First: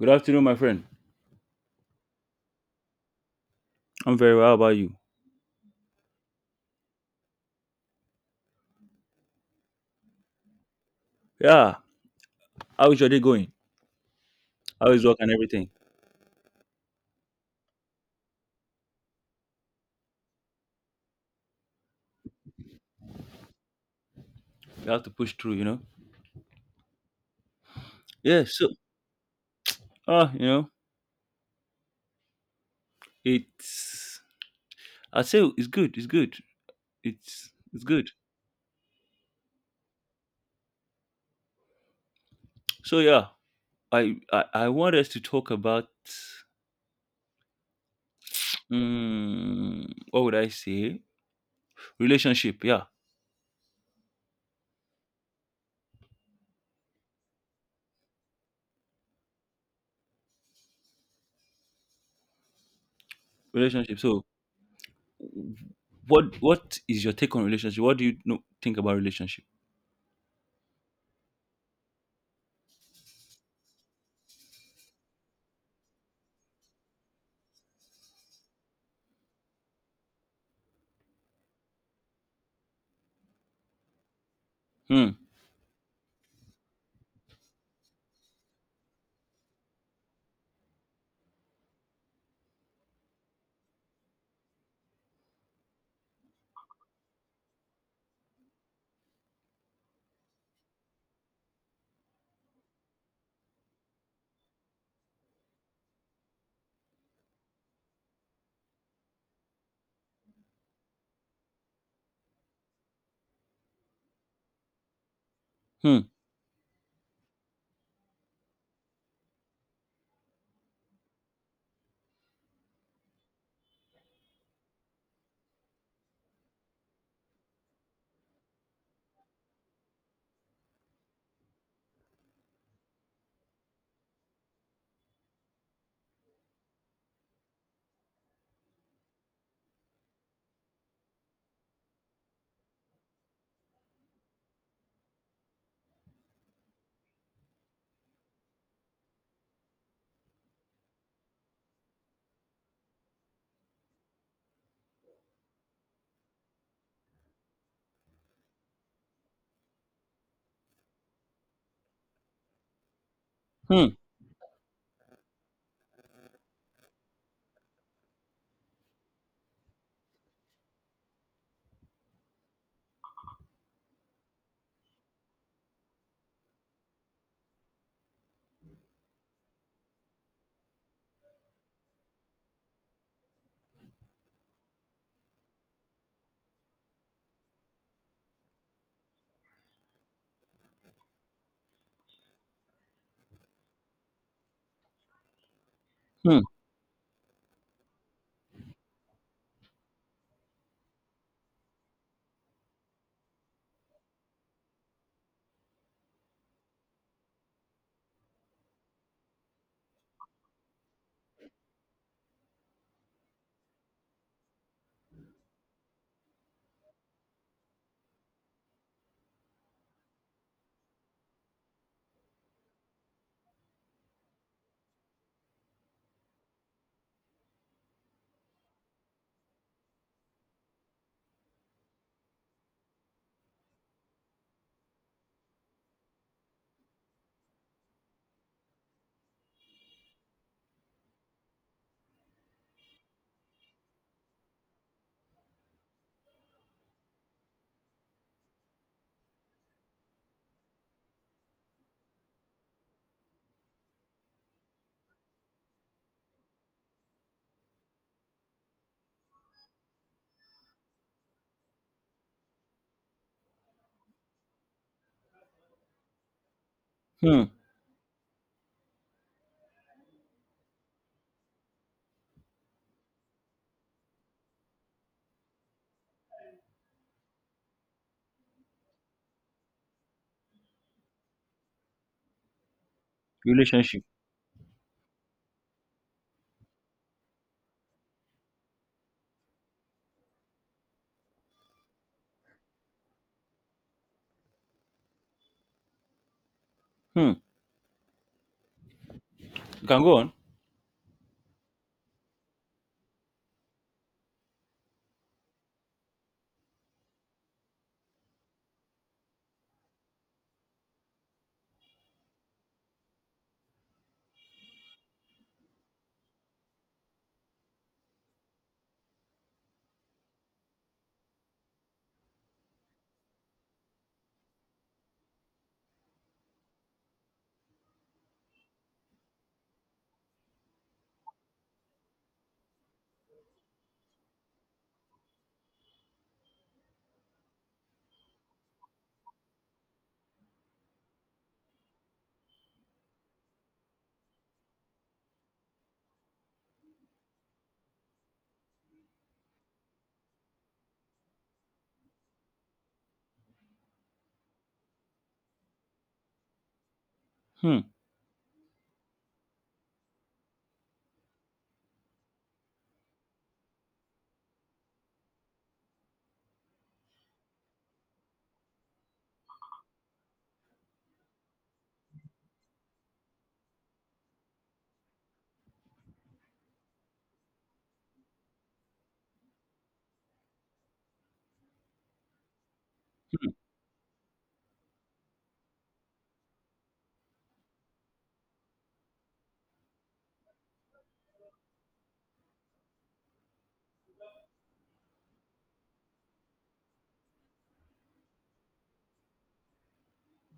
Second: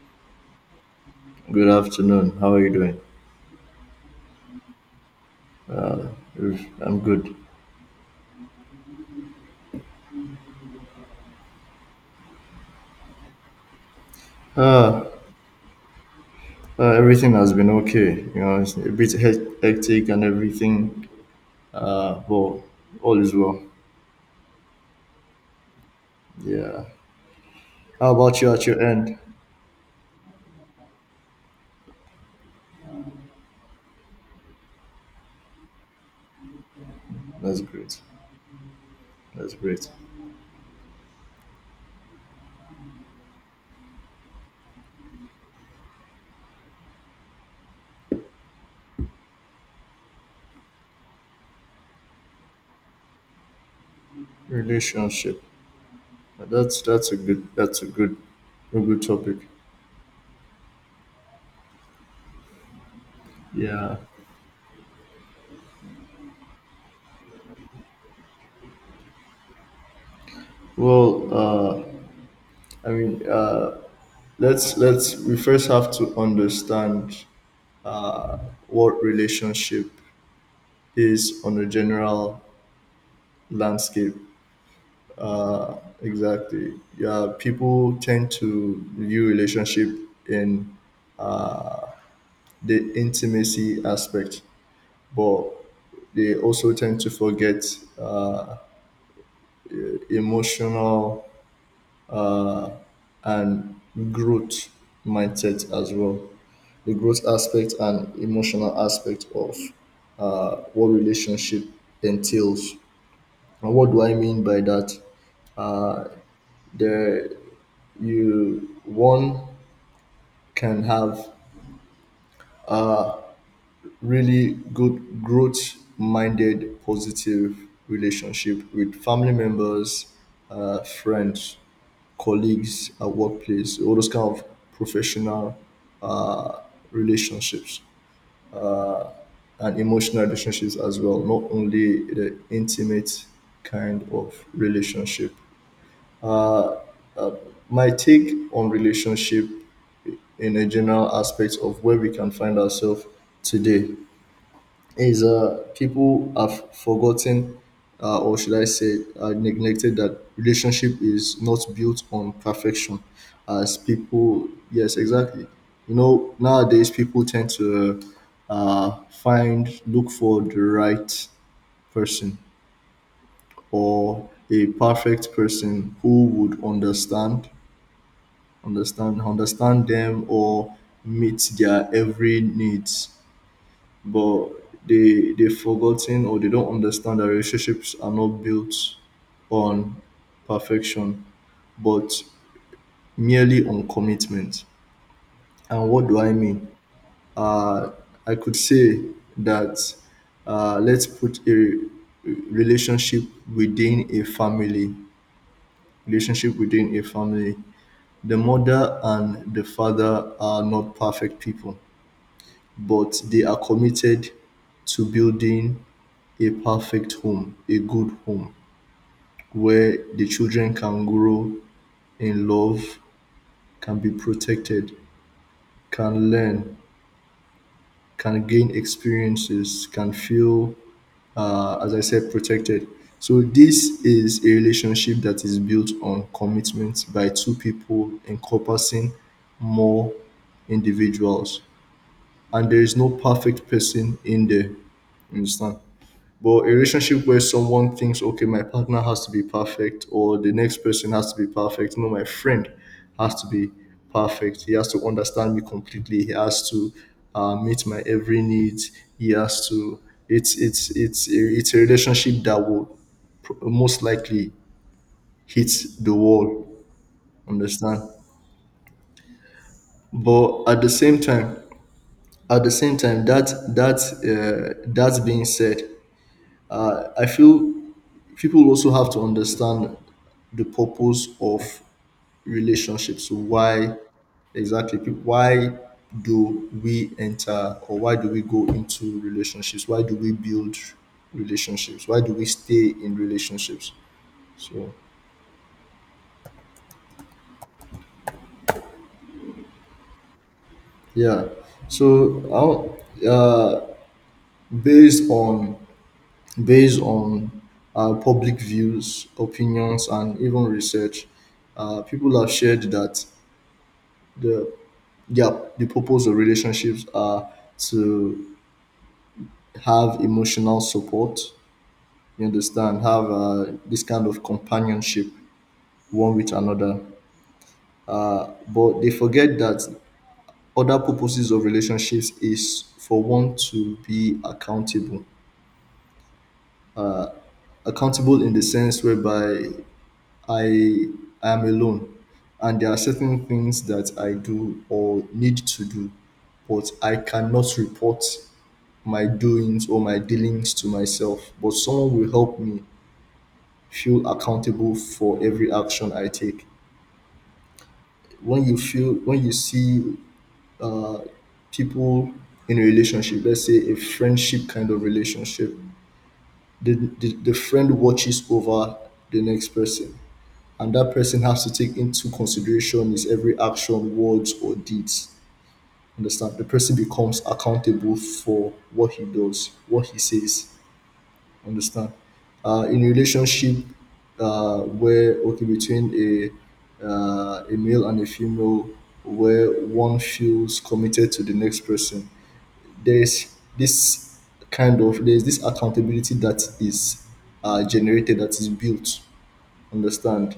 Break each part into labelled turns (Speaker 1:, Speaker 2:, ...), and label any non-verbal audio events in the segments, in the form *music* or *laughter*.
Speaker 1: Good afternoon, my friend.
Speaker 2: Good afternoon. How are you doing?
Speaker 1: I'm very well. How about you?
Speaker 2: Oof, I'm good.
Speaker 1: Yeah. How is your day going? How is
Speaker 2: Uh,
Speaker 1: work and everything?
Speaker 2: everything has been okay. You know, it's a bit hectic and everything. But all is well.
Speaker 1: You have to push through, you know?
Speaker 2: Yeah. How about
Speaker 1: Yeah,
Speaker 2: you at
Speaker 1: so
Speaker 2: your end?
Speaker 1: uh, you know, it's I say it's good, it's good. It's
Speaker 2: That's
Speaker 1: it's
Speaker 2: great.
Speaker 1: good.
Speaker 2: That's great.
Speaker 1: So yeah, I want us to talk about mm what would I say? Relationship, yeah.
Speaker 2: Relationship. That's a good a good topic. Yeah.
Speaker 1: Relationship. So what is your take on relationship? What do you think about relationship?
Speaker 2: Well, I mean, let's we first have to understand uh, what relationship is on a general landscape
Speaker 1: Hmm,
Speaker 2: exactly. Yeah, people tend to view relationship in the intimacy aspect, but they also tend to forget, uh, emotional, uh, and growth mindset as well, the growth aspect and emotional aspect of, what relationship entails. And what do I mean by that?
Speaker 1: hmm,
Speaker 2: There, you one can have really good growth minded positive relationship with family members, friends, colleagues at workplace, all those kind of professional, uh, relationships and emotional relationships as well, not only the intimate kind of relationship. My take on relationship in a general aspect of where we can find ourselves today is, people have forgotten, or should I say, neglected that relationship is not built on perfection. As
Speaker 1: hmm,
Speaker 2: people, yes, exactly. You know, nowadays people tend to find, look for the right person or a perfect person who would understand, understand them or meet their every needs, but they've forgotten or they don't understand that relationships are not built on perfection, but merely on commitment. And what do I
Speaker 1: hmm,
Speaker 2: mean? Uh, I could say that, let's put a relationship within a family, relationship within a family. The mother and the father are not perfect people, but they are committed to building a perfect home, a good home, where the children can grow in love, can be protected, can learn, can gain experiences, can feel, as I said, protected. So, this is a relationship that is built on commitment by two people encompassing more individuals. And there is no perfect person in there. You understand? But a relationship where someone thinks, okay, my partner has to be perfect, or the next person has to be perfect. No, my friend has to be perfect. He has to understand me completely. He has to meet my every need. He has to. It's a relationship that will most likely hit the wall.
Speaker 1: hmm.
Speaker 2: Understand? But at the same time, at the same time, that that being said, I feel people also have to understand the purpose of relationships. So why
Speaker 1: Relationship.
Speaker 2: exactly? Why do we enter, or why do we go into relationships? Why do we build relationships? Why do we stay in relationships? So
Speaker 1: Hmm. You can go on.
Speaker 2: yeah. So I'll- uh, based on based on public views, opinions, and even research, people have shared that the yeah, the purpose of relationships are to have emotional support. You understand, have this kind of companionship one with another. But they forget that other purposes of relationships is for one to be accountable. Accountable in the sense whereby I I am alone, and there are certain things that I do or need to do, but I cannot report my doings or my dealings to myself, but someone will help me feel accountable for every action I take.
Speaker 1: Hmm.
Speaker 2: When you feel, when you see people in a relationship, let's say a friendship kind of relationship, the, the friend watches over the next person. And that person has to take into consideration his every action, words, or deeds. Understand? The person becomes accountable for what he does, what he says. Understand. In relationship where okay between a male and a female where one feels committed to the next person, there's this kind of there's this accountability that is generated, that is built, understand.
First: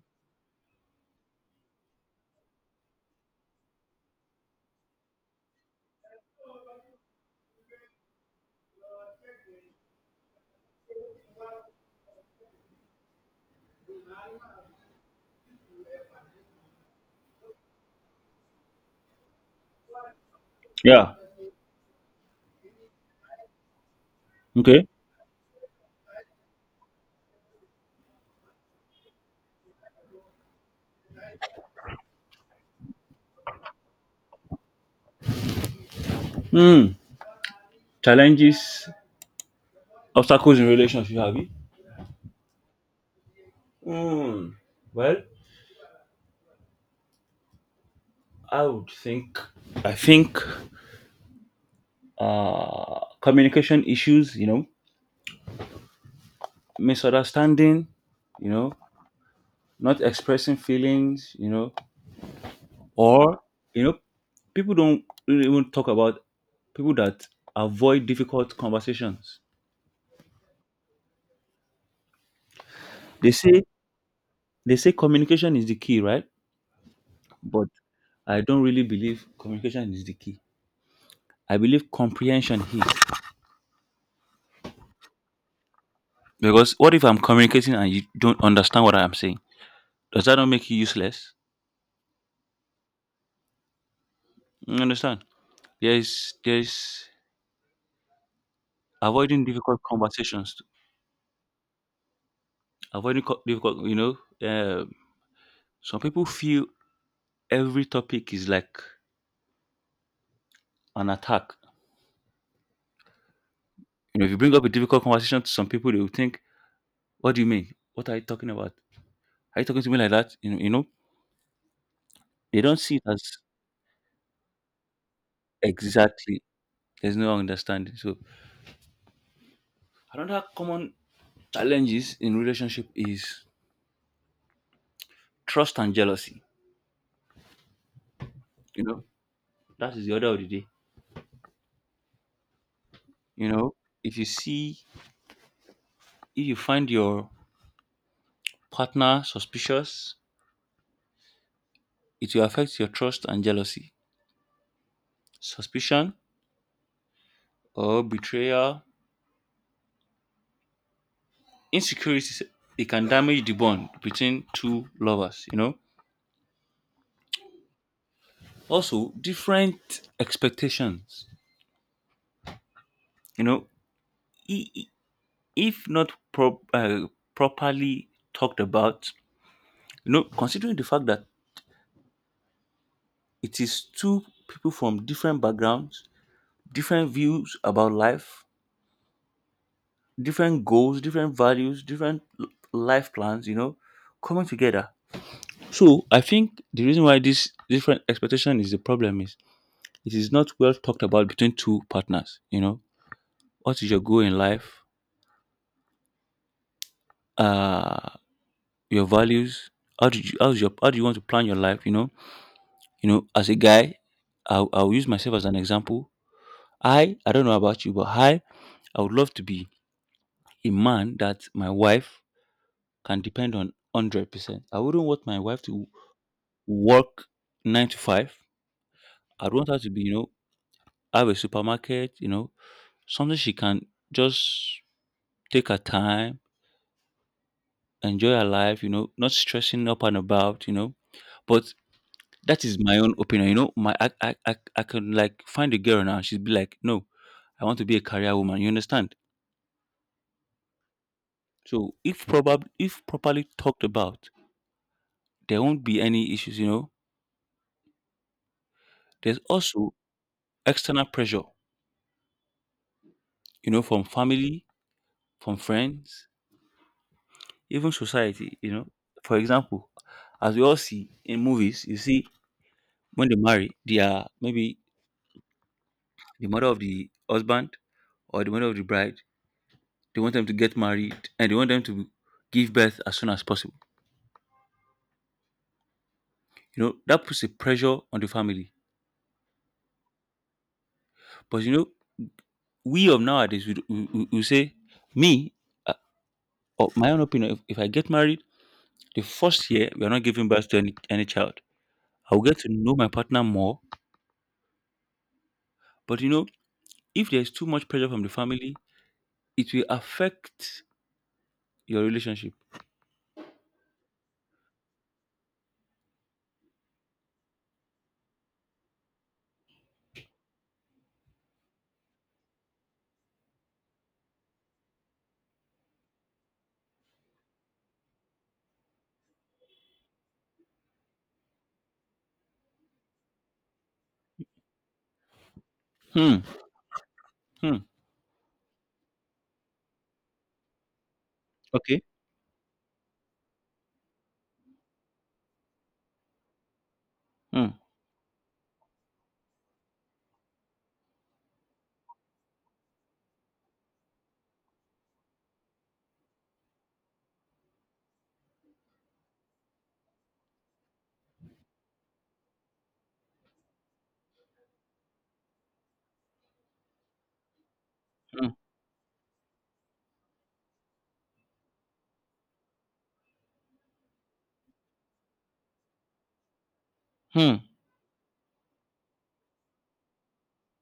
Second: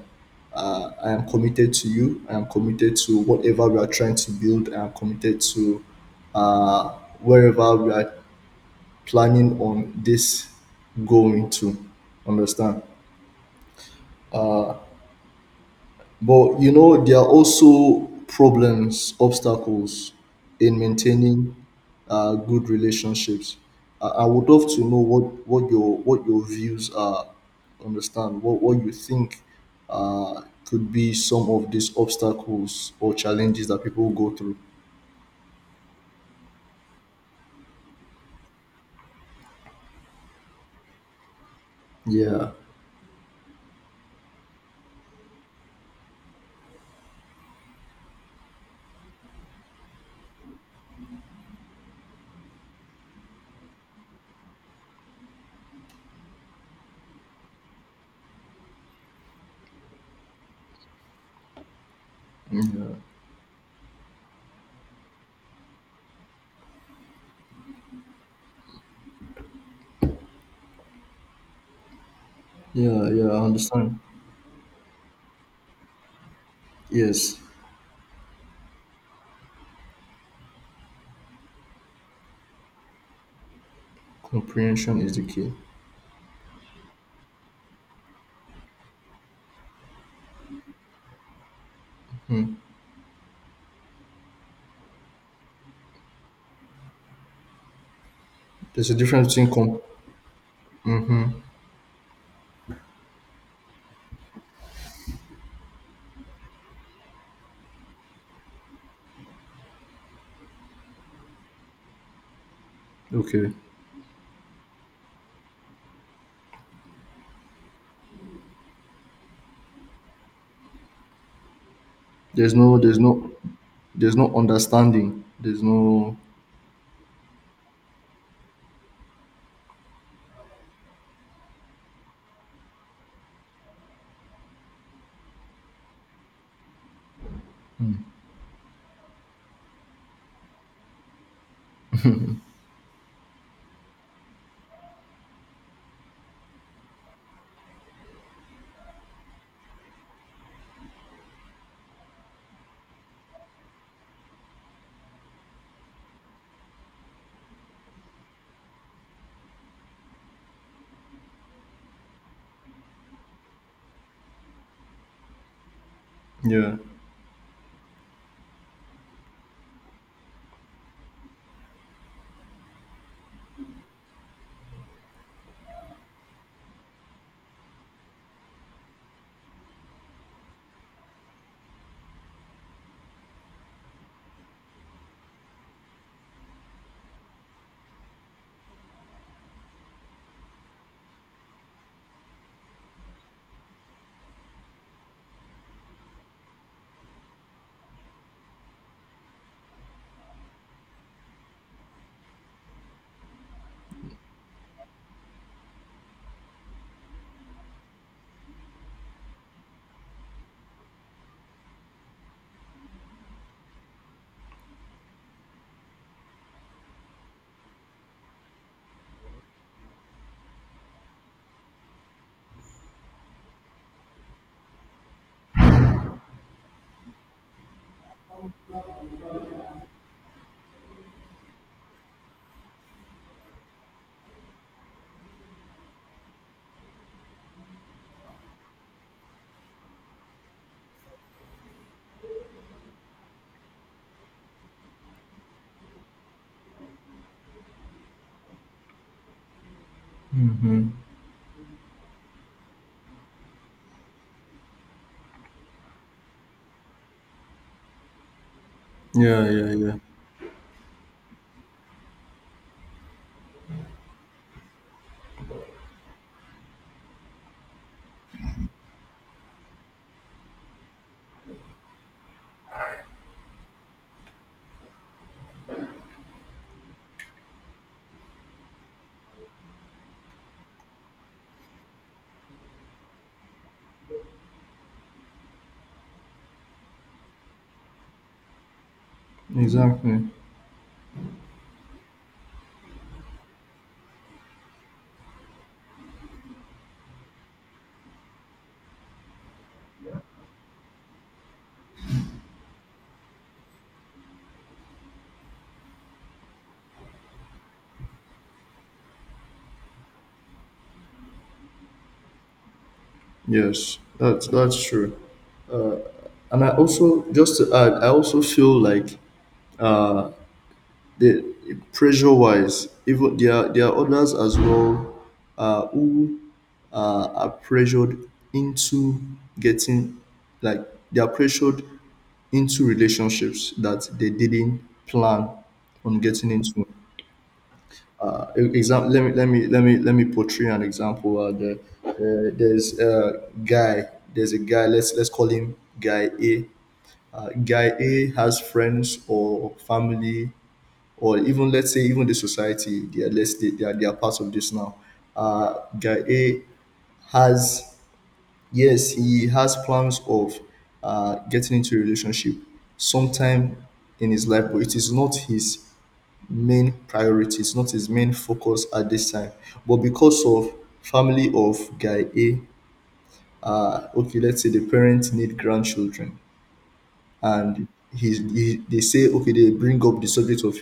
Speaker 2: Uh, I am committed to you, I am committed to whatever we are trying to build, I am committed to, uh, wherever we are planning on this going to, understand. But you know, there are also problems, obstacles in
Speaker 1: Yeah.
Speaker 2: maintaining, good relationships. I would love to
Speaker 1: Okay.
Speaker 2: know what what your views are. Understand what you think, could be some of these obstacles or challenges that people go through.
Speaker 1: Mm. Challenges, obstacles in relationship, have you?
Speaker 2: Yeah,
Speaker 1: Mm. Well, I would think. I think communication issues. You know, misunderstanding. You know, not expressing feelings. You know,
Speaker 2: yeah,
Speaker 1: or you know, people don't really even talk about people that avoid difficult conversations.
Speaker 2: yeah, yeah.
Speaker 1: They
Speaker 2: I
Speaker 1: say
Speaker 2: understand.
Speaker 1: they say communication is the key, right?
Speaker 2: Yes,
Speaker 1: But I don't really believe communication is the key. I believe comprehension here.
Speaker 2: comprehension is the key.
Speaker 1: Because what if I'm communicating and you don't understand what I'm saying? Does that not make you useless? You understand? There's
Speaker 2: There's a difference
Speaker 1: avoiding
Speaker 2: between
Speaker 1: difficult
Speaker 2: com-
Speaker 1: conversations, difficult. You know, um, some people feel every topic is like an attack.
Speaker 2: Okay.
Speaker 1: You know, if you bring up a difficult conversation to some people, they will think, "What do you mean? What are you talking about? Are you talking to me like that?"
Speaker 2: There's
Speaker 1: They
Speaker 2: no
Speaker 1: don't see
Speaker 2: there's
Speaker 1: it as
Speaker 2: no there's no understanding. There's no.
Speaker 1: exactly. There's no understanding. So another common challenges in relationship is trust and jealousy. You know, that is the order of the day. You know, if you see, if you find your partner suspicious, it will affect your trust and jealousy. Suspicion or betrayal, insecurities, it can damage the bond between two lovers. You know,
Speaker 2: Yeah.
Speaker 1: also different expectations. You know, i- i- if not properly talked about, you know, considering the fact that it is two people from different backgrounds, different views about life, different goals, different values, different life plans, you know, coming together. So I think the reason why this different expectation is the problem is it is not well talked about between two partners, you know. What is your goal in life? Uh your values, how do you want to plan your life, you know? You know, as a guy, I'll use myself as an example. I don't know about you, but I would love to be a man that my wife can depend on 100%. I wouldn't want my wife to work 9 to 5. I'd want her to be, you know, have a supermarket, you know, something she can just take her time, enjoy her life, you know, not stressing up and about, you know. But that is my own opinion, you know. My I can like find a girl now, she'd be like, "No, I want to be a career woman." You understand? So, if properly talked about, there won't be any issues, you know. There's
Speaker 2: Yeah, yeah, yeah.
Speaker 1: also external pressure, you know, from family, from friends, even society, you know. For example, as we all see in movies, you see when they marry, they are maybe the mother of the husband or the mother of the bride. They want them to get married and they want them to give birth as soon as possible. You know, that puts a pressure on the family.
Speaker 2: Exactly.
Speaker 1: But you know, we of nowadays, we say, me, uh, or my own opinion, if I get married, the first year, we are not giving birth to any child. I will get to know my partner more. But you know, if there's too much pressure from the family, it will affect your relationship.
Speaker 2: Yes. That's true. And I also just to add, I also feel like the pressure wise, even there are others as well, who are pressured into getting, like, they are pressured into relationships that they didn't plan on
Speaker 1: Hmm.
Speaker 2: getting into.
Speaker 1: Hmm.
Speaker 2: Example, let me portray an example,
Speaker 1: Okay.
Speaker 2: there's a guy, let's call him guy A. Uh,
Speaker 1: Hmm.
Speaker 2: guy A has friends or family or even let's say even the society, they are let's they are part of this now. Uh, guy A has, yes, he has plans of getting into a relationship sometime in his life, but it is not his main priority, it's not his main
Speaker 1: Hmm.
Speaker 2: focus at this time. But because of family of guy A, okay, let's say the parents need grandchildren,
Speaker 1: Hmm.
Speaker 2: and they say okay they bring up the subject of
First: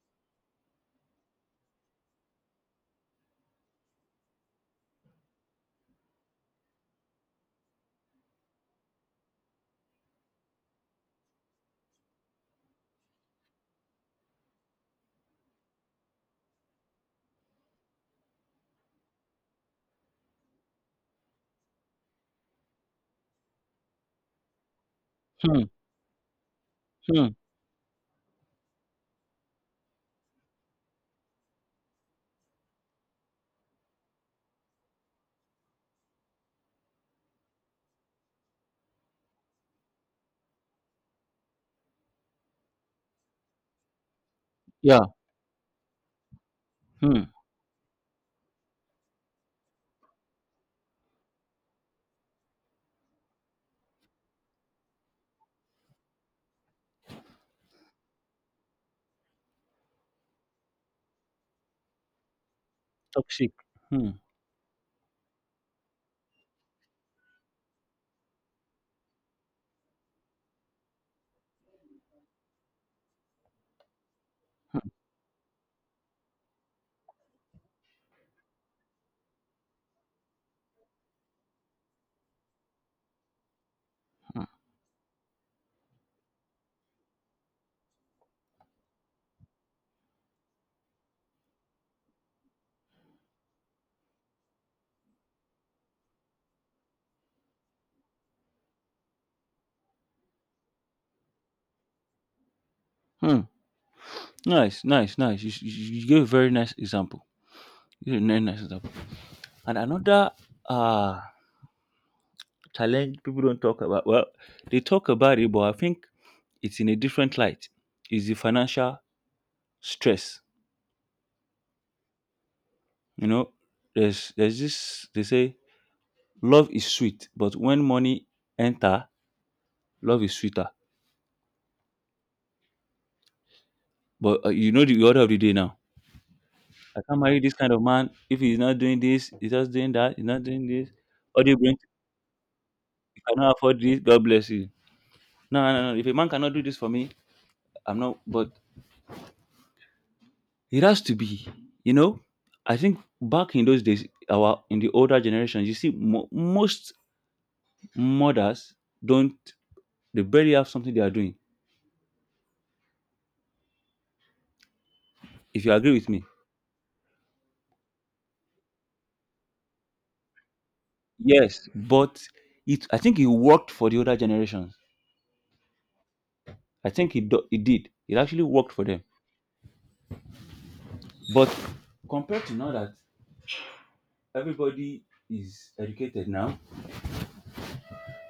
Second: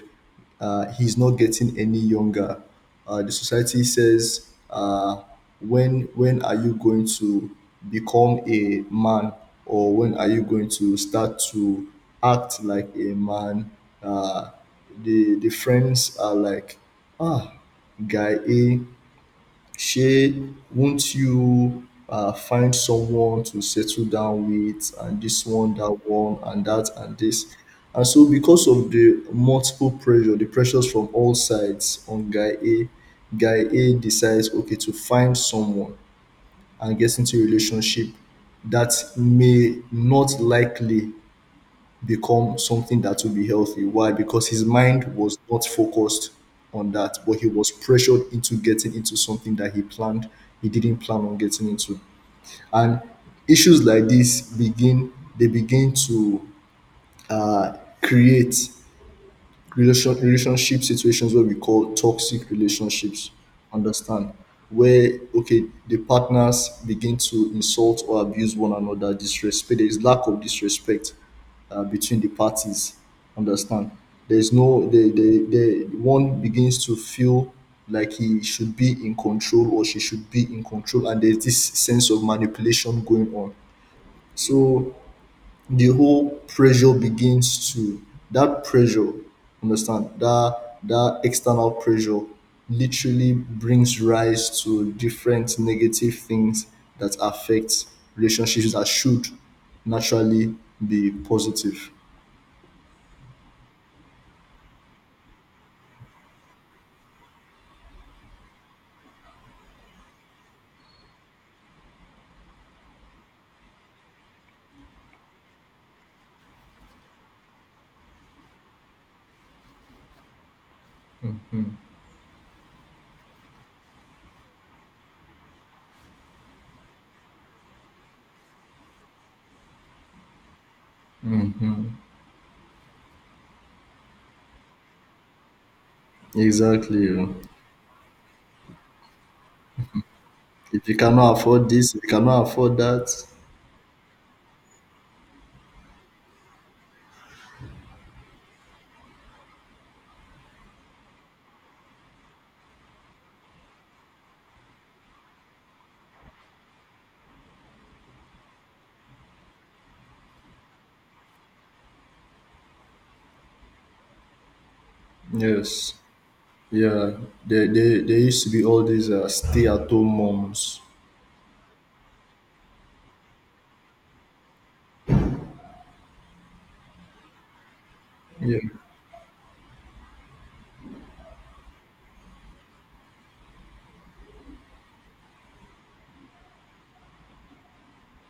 Speaker 2: he's not getting any younger, the society says, when are you going to become a man, or when are you going to start to act like a man, uh, the friends are like, ah, guy A, shey won't you find someone to settle down with, and this
Speaker 1: Hmm.
Speaker 2: one that one and that and
Speaker 1: Hmm.
Speaker 2: this. And so because of the multiple pressure, the pressures from all sides on guy A, guy A decides okay to find someone and get into a relationship that may not likely become something that will be healthy. Why? Because his
Speaker 1: Yeah.
Speaker 2: mind was not focused on that,
Speaker 1: Hmm.
Speaker 2: but he was pressured into getting into something that he didn't plan on getting into. And issues like this begin, they begin to uh, create relationship situations where we call toxic relationships,
Speaker 1: Toxic. Hmm.
Speaker 2: understand, where okay the partners begin to insult or abuse one another, disrespect, there is lack of disrespect between the parties, understand. There's no, the one begins to feel like he should be in control or she should be in control, and there's this sense of manipulation going on.
Speaker 1: Hmm.
Speaker 2: So the whole pressure begins to, that pressure, understand, that that external pressure literally brings rise to different negative things that affect relationships that should naturally be positive.
Speaker 1: Hmm. Nice. Nice. Nice. You gave a very nice example. You gave a very nice example. And another uh challenge people don't talk about. Well, they talk about it, but I think it's in a different light. Is the financial stress. You know, there's this they say love is sweet, but when money enter, love is sweeter. But you know the order of the day now. I
Speaker 2: Exactly,
Speaker 1: can't
Speaker 2: yeah.
Speaker 1: marry this kind of man if he's not doing this, he's just doing that, he's not doing
Speaker 2: If
Speaker 1: this.
Speaker 2: you cannot
Speaker 1: What do you
Speaker 2: afford
Speaker 1: bring,
Speaker 2: this, if you cannot afford that.
Speaker 1: you cannot afford this, God bless you. No, no, no. If a man cannot do this for me, I'm not. But it has to be, you know. I think back in those days, our in the older generations, you see, most mothers don't. They barely have something they are doing. If you agree
Speaker 2: Yes.
Speaker 1: with me,
Speaker 2: Yeah, there, there used to be all these, stay-at-home moms.
Speaker 1: yes. But it, I think it worked for the older generations. I think it did. It actually
Speaker 2: Yeah.
Speaker 1: worked for them. But compared to now that everybody is educated now,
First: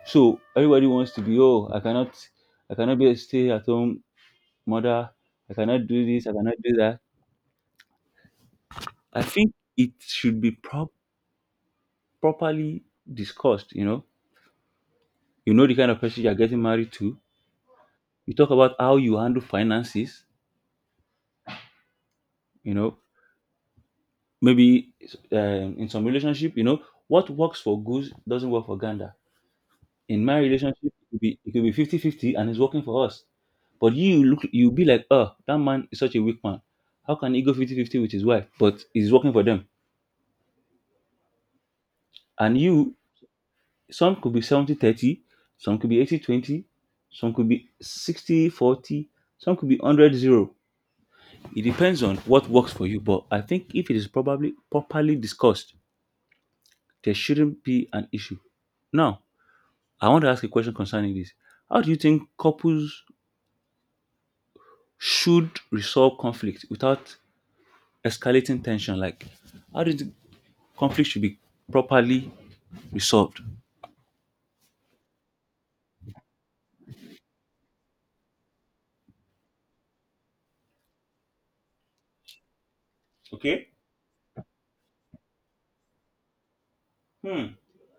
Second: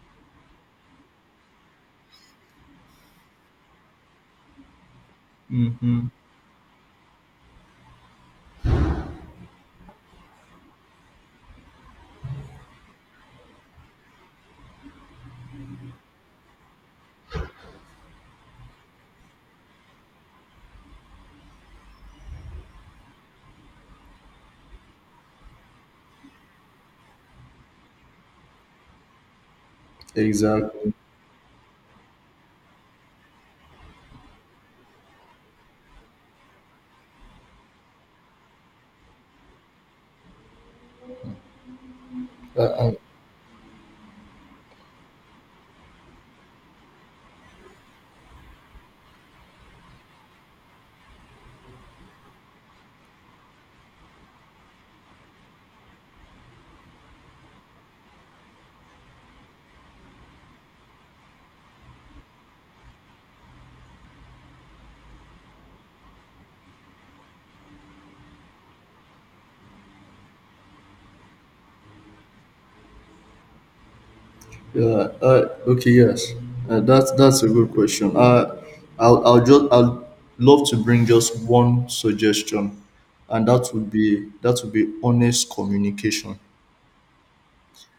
Speaker 1: so everybody wants to be oh I cannot be a stay at home mother. I cannot do this. I cannot do that. I think it should be properly discussed. You know the kind of person you are getting married to. You talk about how you handle finances. You know, maybe in some relationship, you know what works for goose doesn't work for gander. In my relationship,
Speaker 2: Exactly.
Speaker 1: it could be 50 fifty and it's working for us, but you look, you'll be like, oh, that man is such a weak man, how can he go 50-50 with his wife, but it's working for them. And you, some could be 70-30, some could be 80-20, some could be 60-40, some could be 100-0. It depends on what works for you, but I think if it is probably properly discussed, there shouldn't be an issue. Now I want to ask a question concerning this. How do you think couples should resolve conflict without escalating tension. Like, how do you think conflict should be properly resolved?
Speaker 2: Yeah. Okay. Yes. That's a good question. I'll love to bring just one suggestion, and
Speaker 1: Okay.
Speaker 2: that would be honest communication.
Speaker 1: Hmm.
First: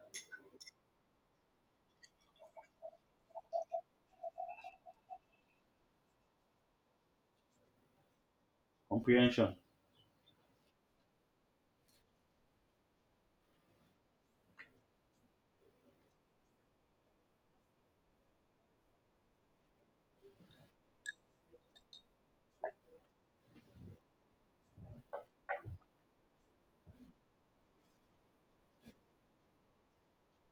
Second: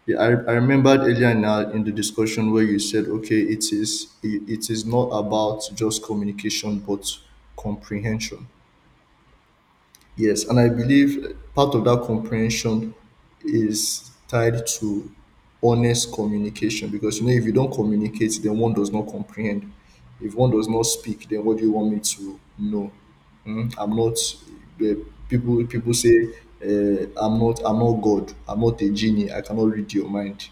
Speaker 2: Yeah, I remembered earlier in, our, in the discussion where you said, okay, it is it is not about just communication, but comprehension.
Speaker 1: Comprehension.
Speaker 2: Yes, and I believe part of that comprehension is tied to honest communication, because you know if you don't communicate, then one does not comprehend. If one does not speak, then what do you want me to know? Mm, I'm not. Uh, people say, I'm not. I'm not God. I'm not a genie. I cannot read your mind.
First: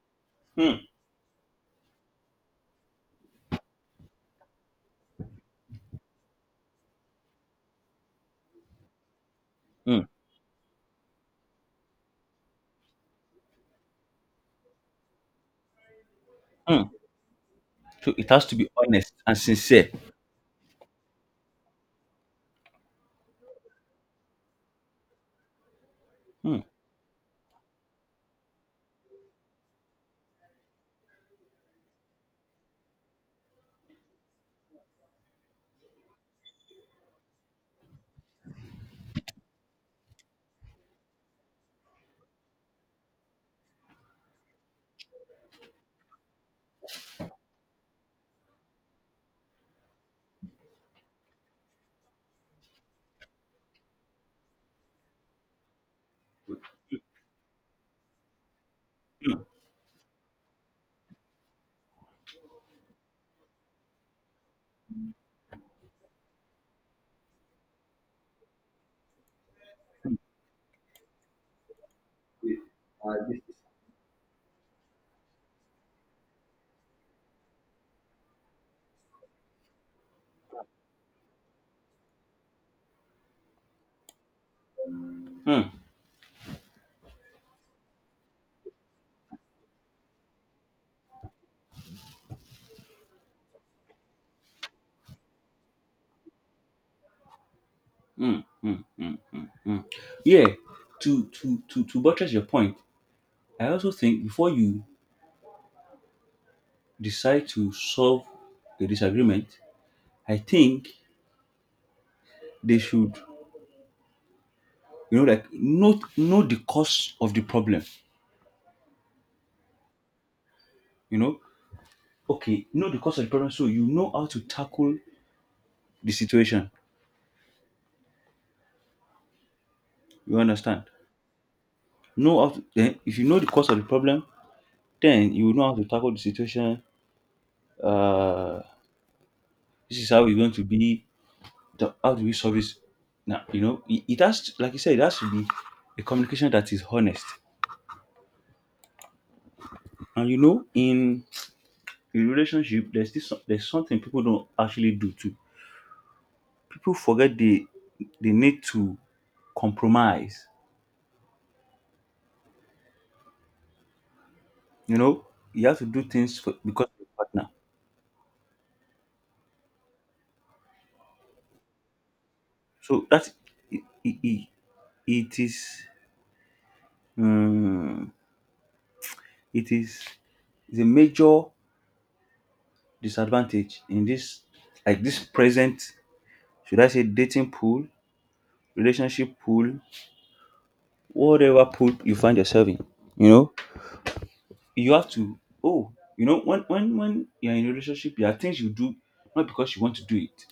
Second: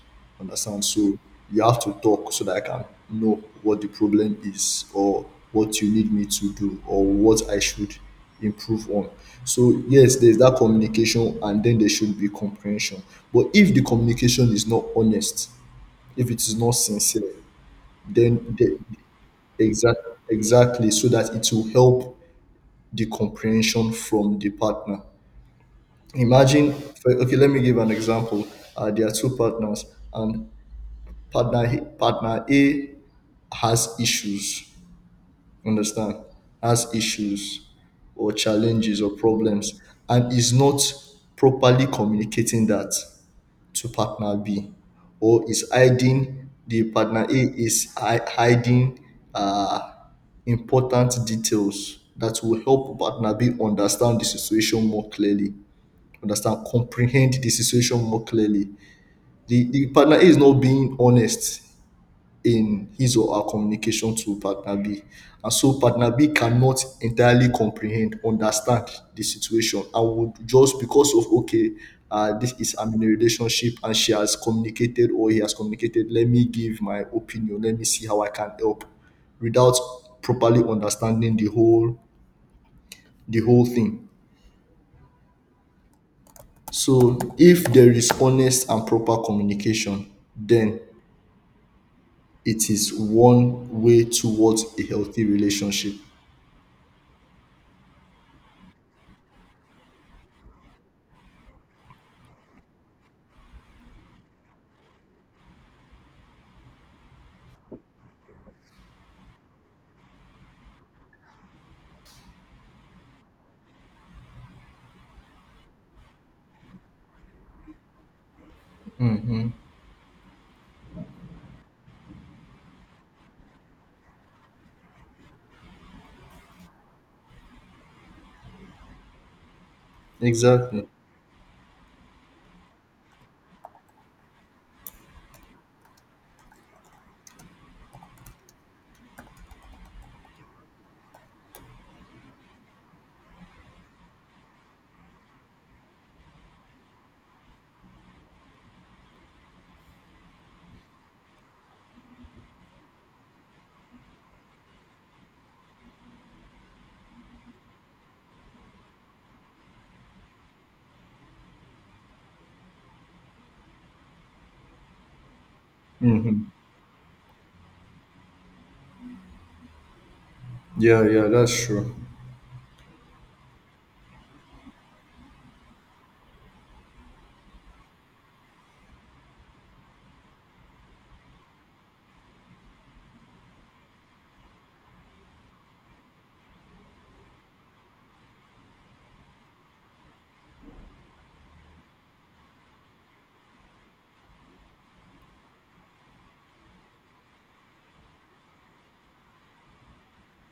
Speaker 1: Hmm.
Speaker 2: Understand? So you have to talk so that I can know what the problem is, or what you need me to do, or what I should improve on. So
Speaker 1: Hmm.
Speaker 2: yes, there's that communication, and then there should be comprehension. But if the communication is not honest, if it is not
Speaker 1: Hmm.
Speaker 2: sincere,
Speaker 1: So it has
Speaker 2: then
Speaker 1: to be
Speaker 2: the,
Speaker 1: honest and sincere.
Speaker 2: exact exactly, so that it will help the comprehension from the partner.
Speaker 1: Hmm.
Speaker 2: Imagine, okay, let me give an example. There are two partners, and partner A has issues. Understand? Has issues or challenges or problems, and is not properly communicating that to partner B, or is hiding the partner A is hiding, uh, important details that will help partner B understand the situation more clearly, understand, comprehend the situation more clearly.
Speaker 1: Hmm.
Speaker 2: The partner A is not being honest in his or her communication to partner B. And so partner B cannot entirely comprehend, understand the situation, and would just because of okay, this is I'm in a relationship and she has communicated or he has communicated, let me give my opinion, let me see how I can help without properly understanding the whole thing.
Speaker 1: Hmm.
Speaker 2: So if there is honest and proper communication, then it is one way towards a healthy relationship.
Speaker 1: Hmm. Hmm. Hmm. Hmm. Hmm. Yeah. To buttress your point, I also think before you decide to solve a disagreement, I think they should you know like note know the cause of the problem, you know. Okay, know the cause of the problem so you know how to tackle the situation, you understand,
Speaker 2: Exactly.
Speaker 1: know how to. Then if you know the cause of the problem, then you will know how to tackle the situation. uh this is how we are going to be the, how do we solve this. Now you know it has like you said it has to be a communication that is honest. And you know in relationship there's this there's something people don't actually do too. People forget they need to compromise. You know, you have to do things for, because of your partner.
Speaker 2: Yeah, yeah, that's true.
Speaker 1: So that it, it, it is um, it is a major disadvantage in this like this present, should I say, dating pool, relationship pool, whatever pool you find yourself in. You know, you have to, oh you know, when you're in a relationship, there are things you do not because you want to do it,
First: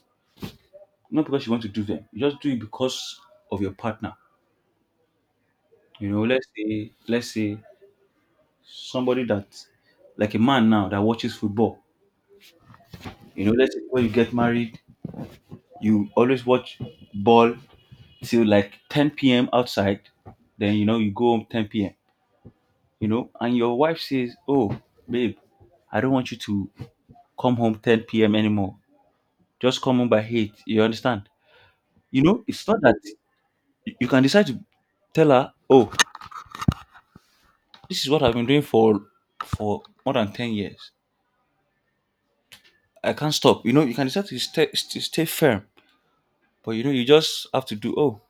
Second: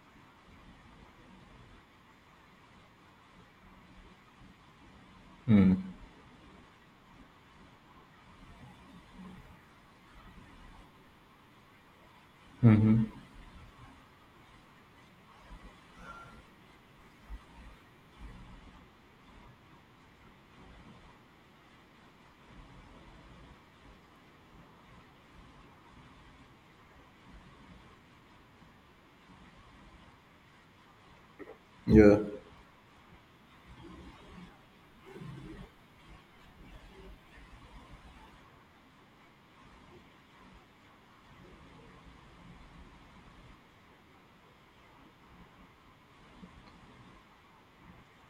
Speaker 1: not because you want to do them. You just do it because of your partner. You know, let's say somebody that like a man now that watches football. You know, let's say when you get married, you always watch ball till like 10 p.m. outside. Then you know you go home 10 p.m. You know, and your wife says, "Oh, babe, I don't want you to come home 10 p.m. anymore. Just come home by 8." You understand?
Speaker 2: Yeah,
Speaker 1: You know, it's not that you can decide to tell her, "Oh, this is what I've been doing for more than 10 years. I can't stop." You know, you can decide to stay firm. But you know, you just have to do, oh,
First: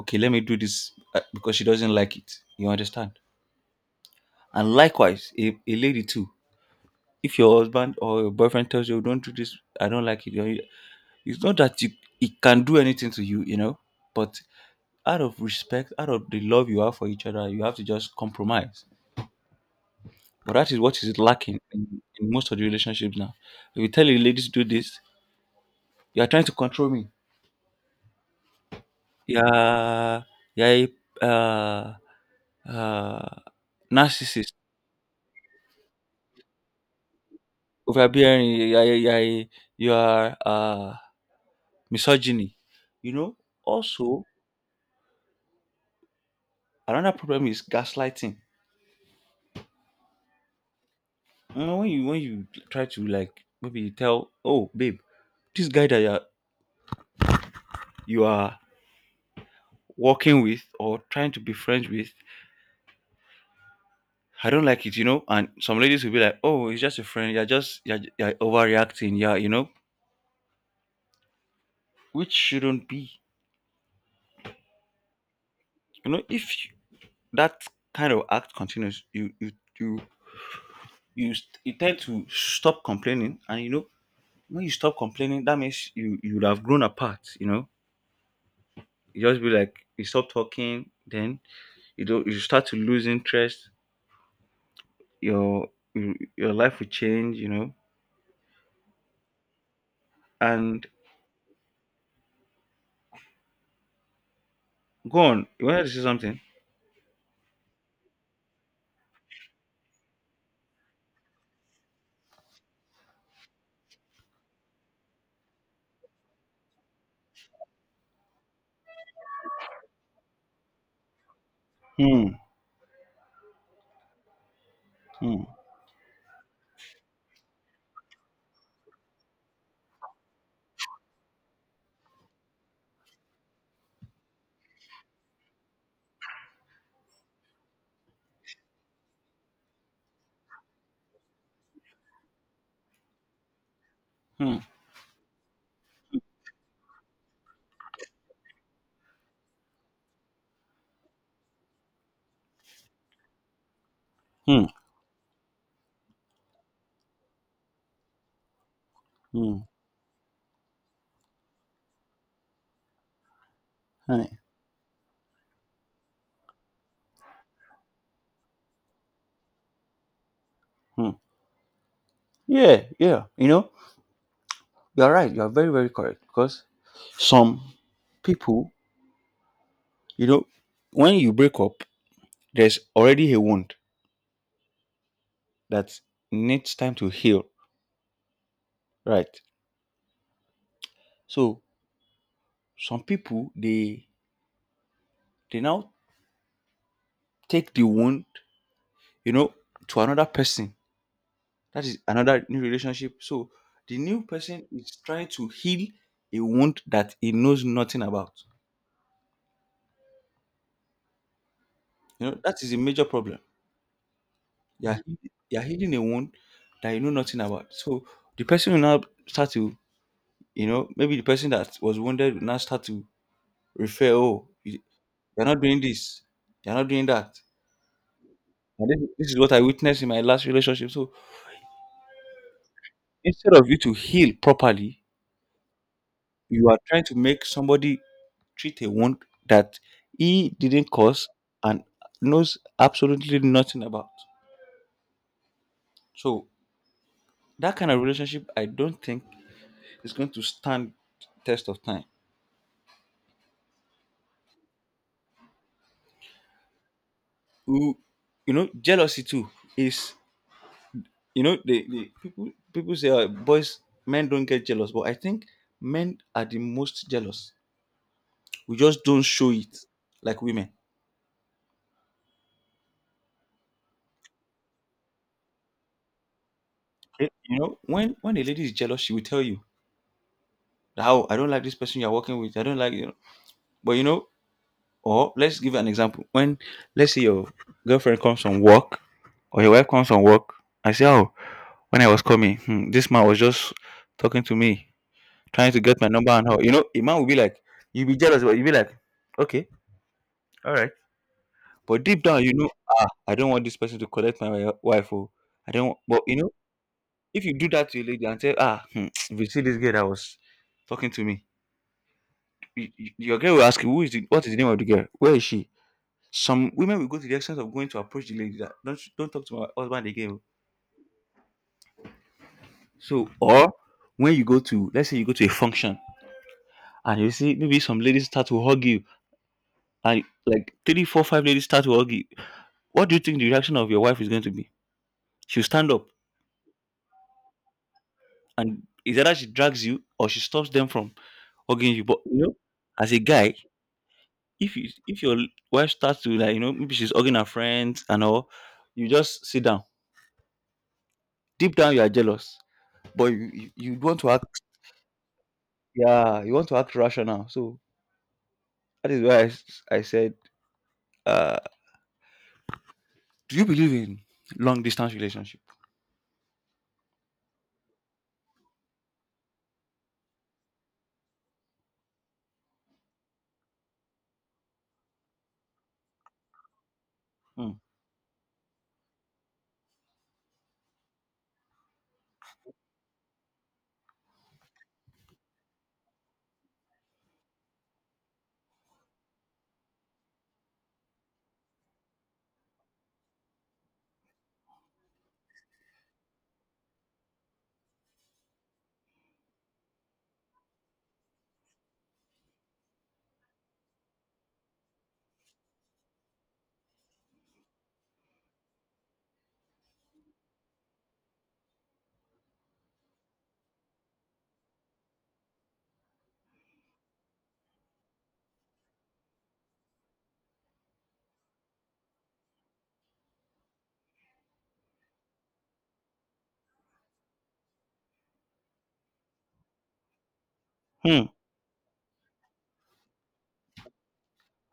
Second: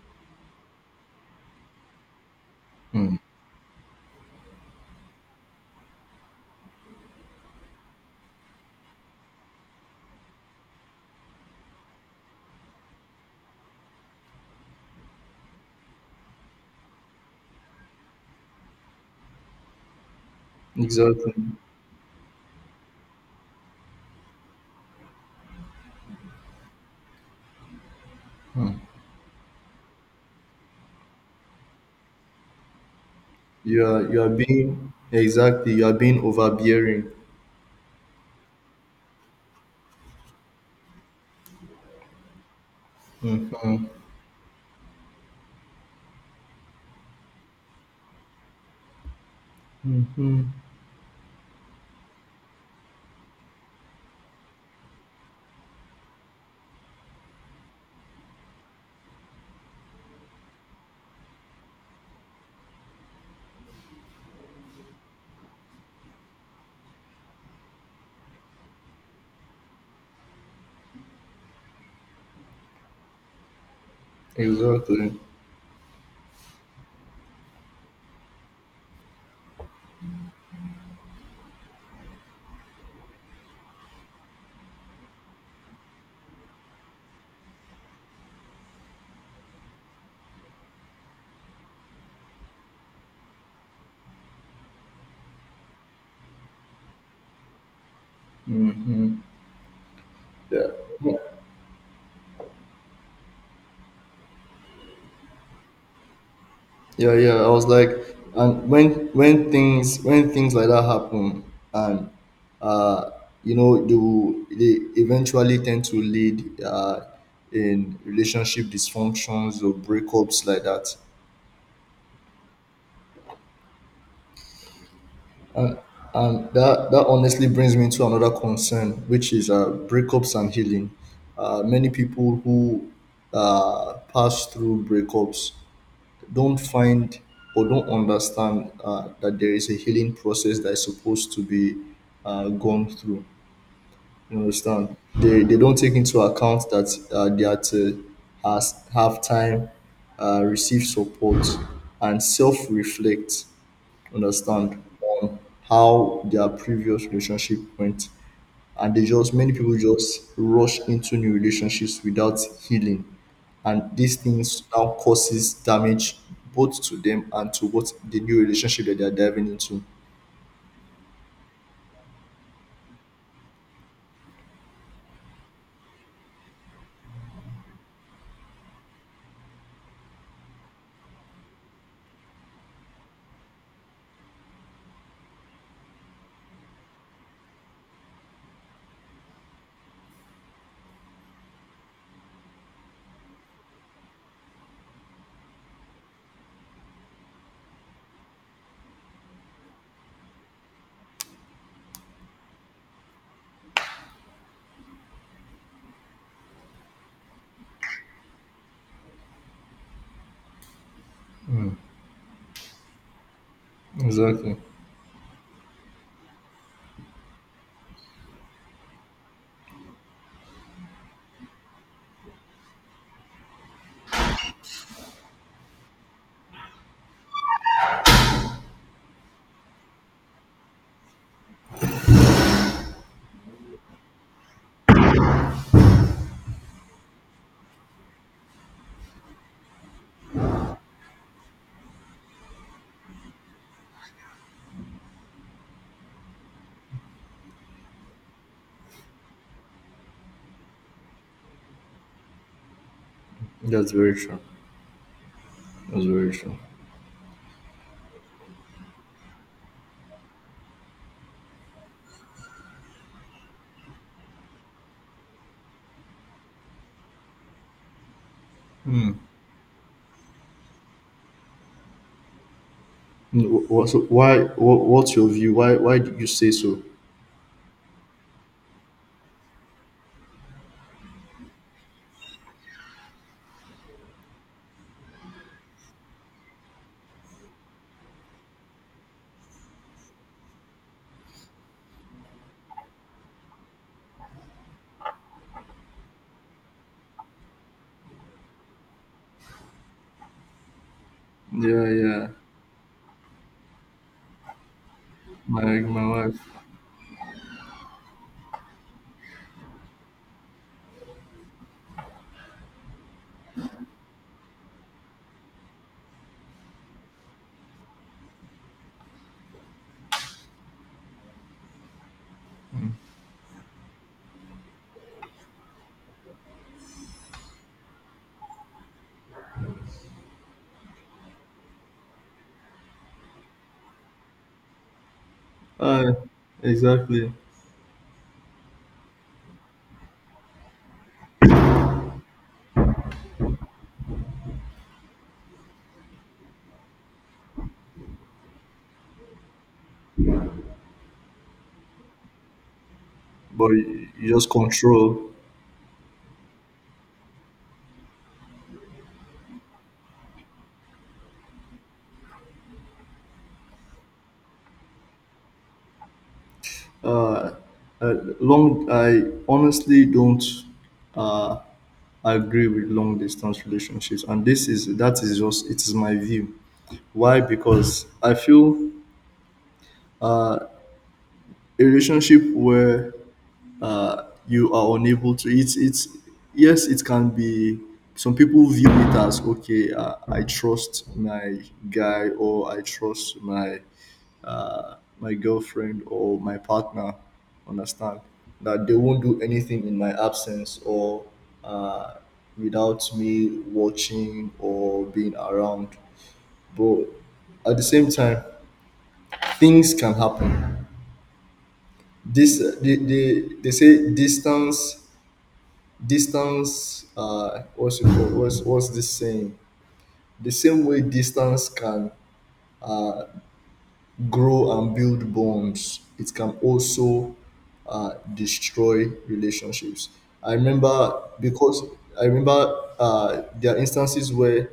Speaker 1: okay, let me do this because she doesn't like it. You understand? And likewise, a lady too. If your husband or your boyfriend tells you, don't do this, I don't like it, it's not that you, it can do anything to you, you know, but out of respect, out of the love you have for each other, you have to just compromise. But that is what is
Speaker 2: exactly.
Speaker 1: lacking in most of the relationships now. If you tell a lady to do this, you are trying to control me. Yeah, yeah, uh, uh,
Speaker 2: You are
Speaker 1: narcissist.
Speaker 2: being exactly you are being overbearing.
Speaker 1: Overbearing, you are misogyny. You know.
Speaker 2: Mm-hmm.
Speaker 1: Also, another problem is gaslighting. You know, when you try to like maybe you tell, oh babe, this guy that you are working with or trying to be friends with, I don't like it. And some ladies will be like, oh, it's just a friend. You're just you're overreacting. Yeah, which shouldn't be.
Speaker 2: Exactly.
Speaker 1: You know, if you- that kind of act continues, you you tend to stop complaining, and when you stop complaining, that means you would have grown apart. You just be like you stop talking, then you don't you start to lose interest. Your your life will change. You know,
Speaker 2: Yeah.
Speaker 1: and go on. You wanted to say something?
Speaker 2: Yeah, yeah. I was like, and when when things like that happen, and uh, you know, they eventually tend to lead, in relationship dysfunctions or breakups like that.
Speaker 1: Hmm. Hmm.
Speaker 2: And that, that honestly brings me to another concern, which is, breakups and healing. Many people who pass through breakups don't find or don't understand, that there is a healing process that is supposed to be, gone through. You
Speaker 1: Hmm.
Speaker 2: understand? They don't take into account that, they are to have time, receive support, and self reflect,
Speaker 1: Hmm.
Speaker 2: understand, on how their previous relationship went. And they just many
Speaker 1: Hmm.
Speaker 2: people just rush into new relationships without healing, and these
Speaker 1: Honey.
Speaker 2: things now causes damage both to them and to what the new relationship that they're diving into.
Speaker 1: Hmm. Yeah. Yeah. You are right. You are very very correct, because some people, you know, when you break up, there's already a wound that needs time to heal. Right. So some people, they now take the wound, you know, to another person. That is another new relationship. So the new person is trying to heal a wound that he knows nothing about. That is a major problem.
Speaker 2: Exactly.
Speaker 1: You are healing a wound that you know nothing about. So the person will now start to, maybe the person that was wounded will now start to refer, oh, you're not doing this, you're not doing that. And this is what I witnessed in my last relationship. So instead of you to heal properly, you are trying to make somebody treat a wound that he didn't cause and knows absolutely nothing about. So that kind of relationship, I don't think is going to stand test of time.
Speaker 2: That's very true. That's very true.
Speaker 1: You, jealousy too is, the people say, boys men don't get jealous, but I think men are the most jealous. We just don't show it like women.
Speaker 2: So why what's your view, why do you say so?
Speaker 1: When a lady is jealous, she will tell you. How I don't like this person you're working with. I don't like you. Know. But, or let's give an example. When, let's say, your girlfriend comes from work or your wife comes from work, I say, oh, when I was coming, this man was just talking to me, trying to get my number and how. A man will be like, you'll be jealous, but you'll be like, okay, all right.
Speaker 2: Yeah,
Speaker 1: But deep
Speaker 2: yeah,
Speaker 1: down, I don't want this person to collect my wife. Oh, I
Speaker 2: my
Speaker 1: don't want- But,
Speaker 2: wife.
Speaker 1: if you do that to a lady and say, *tsk* if you see this girl that was talking to me. Your girl will ask you, who is the what is the name of the girl, where is she? Some women will go to the extent of going to approach the lady that, don't talk to my husband again. So, or when you go to let's say you go to a function, and you see maybe some ladies start to hug you, and like three four five ladies start to hug you, what do you think the reaction of your wife is going to be? She'll stand up,
Speaker 2: Uh, exactly,
Speaker 1: and is either she drags you or she stops them from hugging you. But, as a guy, if your wife starts to, like, maybe she's hugging her friends and all, you just sit down. Deep down, you are jealous, but you,
Speaker 2: but
Speaker 1: you you want to
Speaker 2: you
Speaker 1: act.
Speaker 2: just control.
Speaker 1: Yeah, you want to act rational. So that is why I said, uh, do you believe in long distance relationship?
Speaker 2: Uh, long, I honestly don't, uh, agree with long distance relationships, and this is that is just it is my view. Why?
Speaker 1: Hmm.
Speaker 2: Because I feel a relationship where, you are unable to, it's, yes it can be, some people view it as okay, I trust my guy, or I trust my, my girlfriend or my partner, understand, that they won't do anything in my absence or, uh, without me watching or being around. But at the same time things can happen. They say distance, what's it called, what's this saying, the same way distance can grow and build bonds, it can also, destroy relationships. I remember
Speaker 1: Hmm.
Speaker 2: Because I remember, there are instances where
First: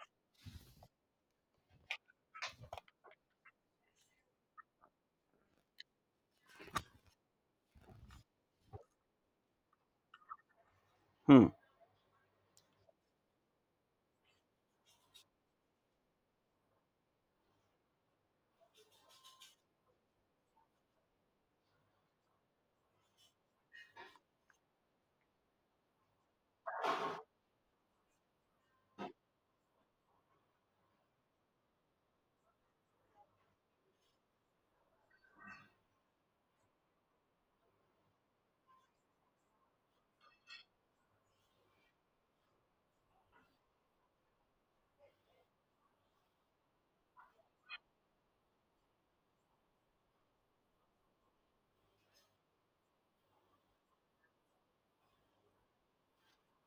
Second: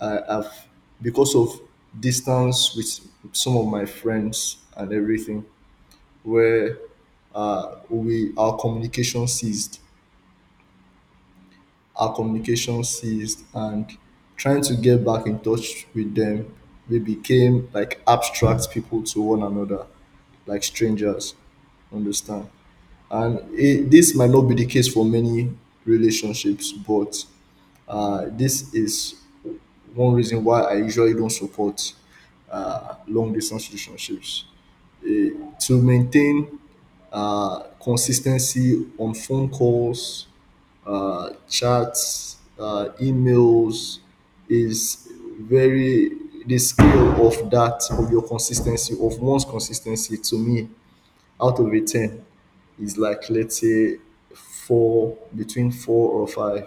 Speaker 2: I have, because of distance with some of my friends and everything, where, we our communication ceased,
Speaker 1: Hmm.
Speaker 2: and trying to get back in touch with them, we became like abstract people to one another, like strangers, understand. And it, this might not be the case for many relationships, but, this is one reason why I usually don't support, long distance relationships. Eh, to maintain, consistency on phone calls, chats, emails is very, the scale of that of your consistency of one's consistency to me, out of a 10, is like let's say four, between four or five,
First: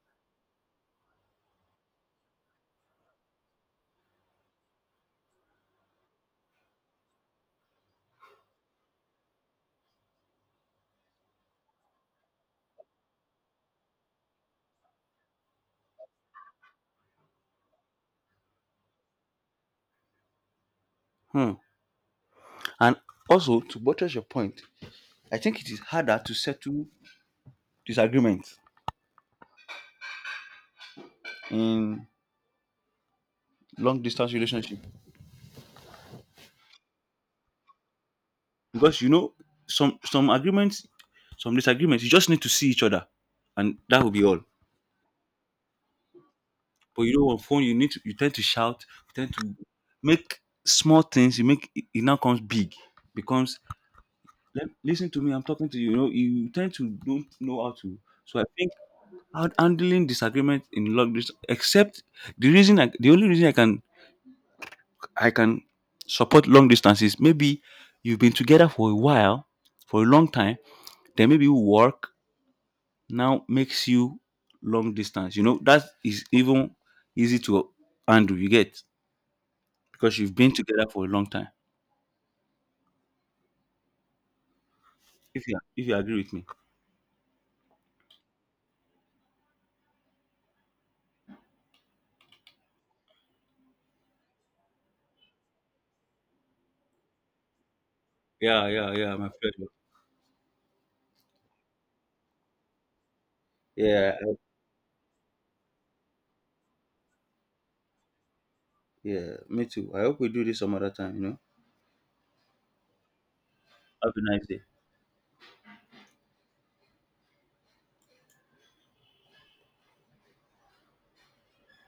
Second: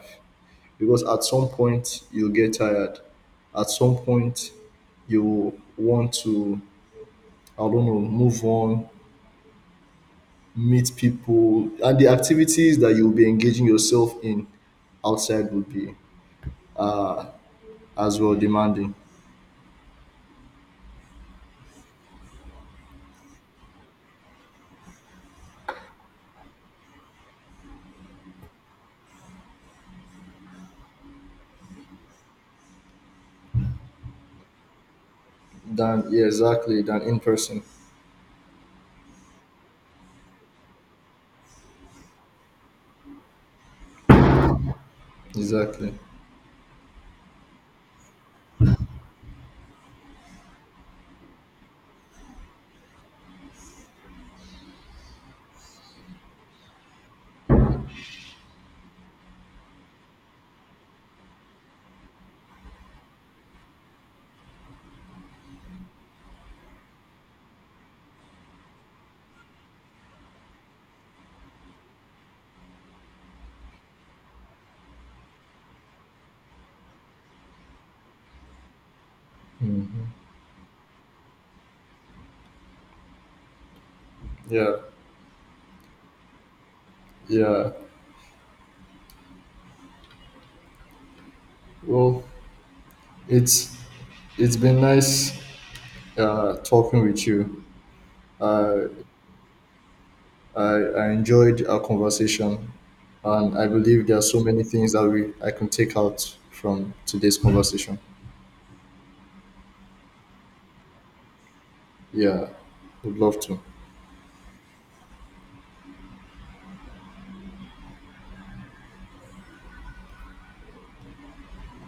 Speaker 2: because at some point you'll get tired, at some point you want to, I don't know, move on, meet people, and the activities that you'll be engaging yourself in outside would be as well demanding.
Speaker 1: Hmm. And also, to buttress your point, I think it is harder to settle disagreements in long distance relationship,
Speaker 2: Than yeah exactly, than in person.
Speaker 1: because some agreements, some disagreements, you just need to see each other, and that will be all.
Speaker 2: Exactly.
Speaker 1: But, on phone, you tend to shout, you tend to make small things. You make it, it now comes big, becomes. Listen to me, I'm talking to you. You tend to don't know how to. So I think handling disagreement in long distance, except the only reason I can support long distance is maybe you've been together for a while, for a long time. Then maybe work now makes you long distance. That is even easy to handle. You get, because you've been together for a long time.
Speaker 2: Yeah,
Speaker 1: If you agree with me,
Speaker 2: yeah, well it's it's been nice, talking with you.
Speaker 1: yeah,
Speaker 2: I,
Speaker 1: yeah, yeah, my pleasure.
Speaker 2: I enjoyed our conversation, and I believe
Speaker 1: Yeah,
Speaker 2: there are so many things that we I can take out from today's conversation.
Speaker 1: yeah, me too. I hope we do this some other time. You know,
Speaker 2: Yeah, would love to.
Speaker 1: have a nice day.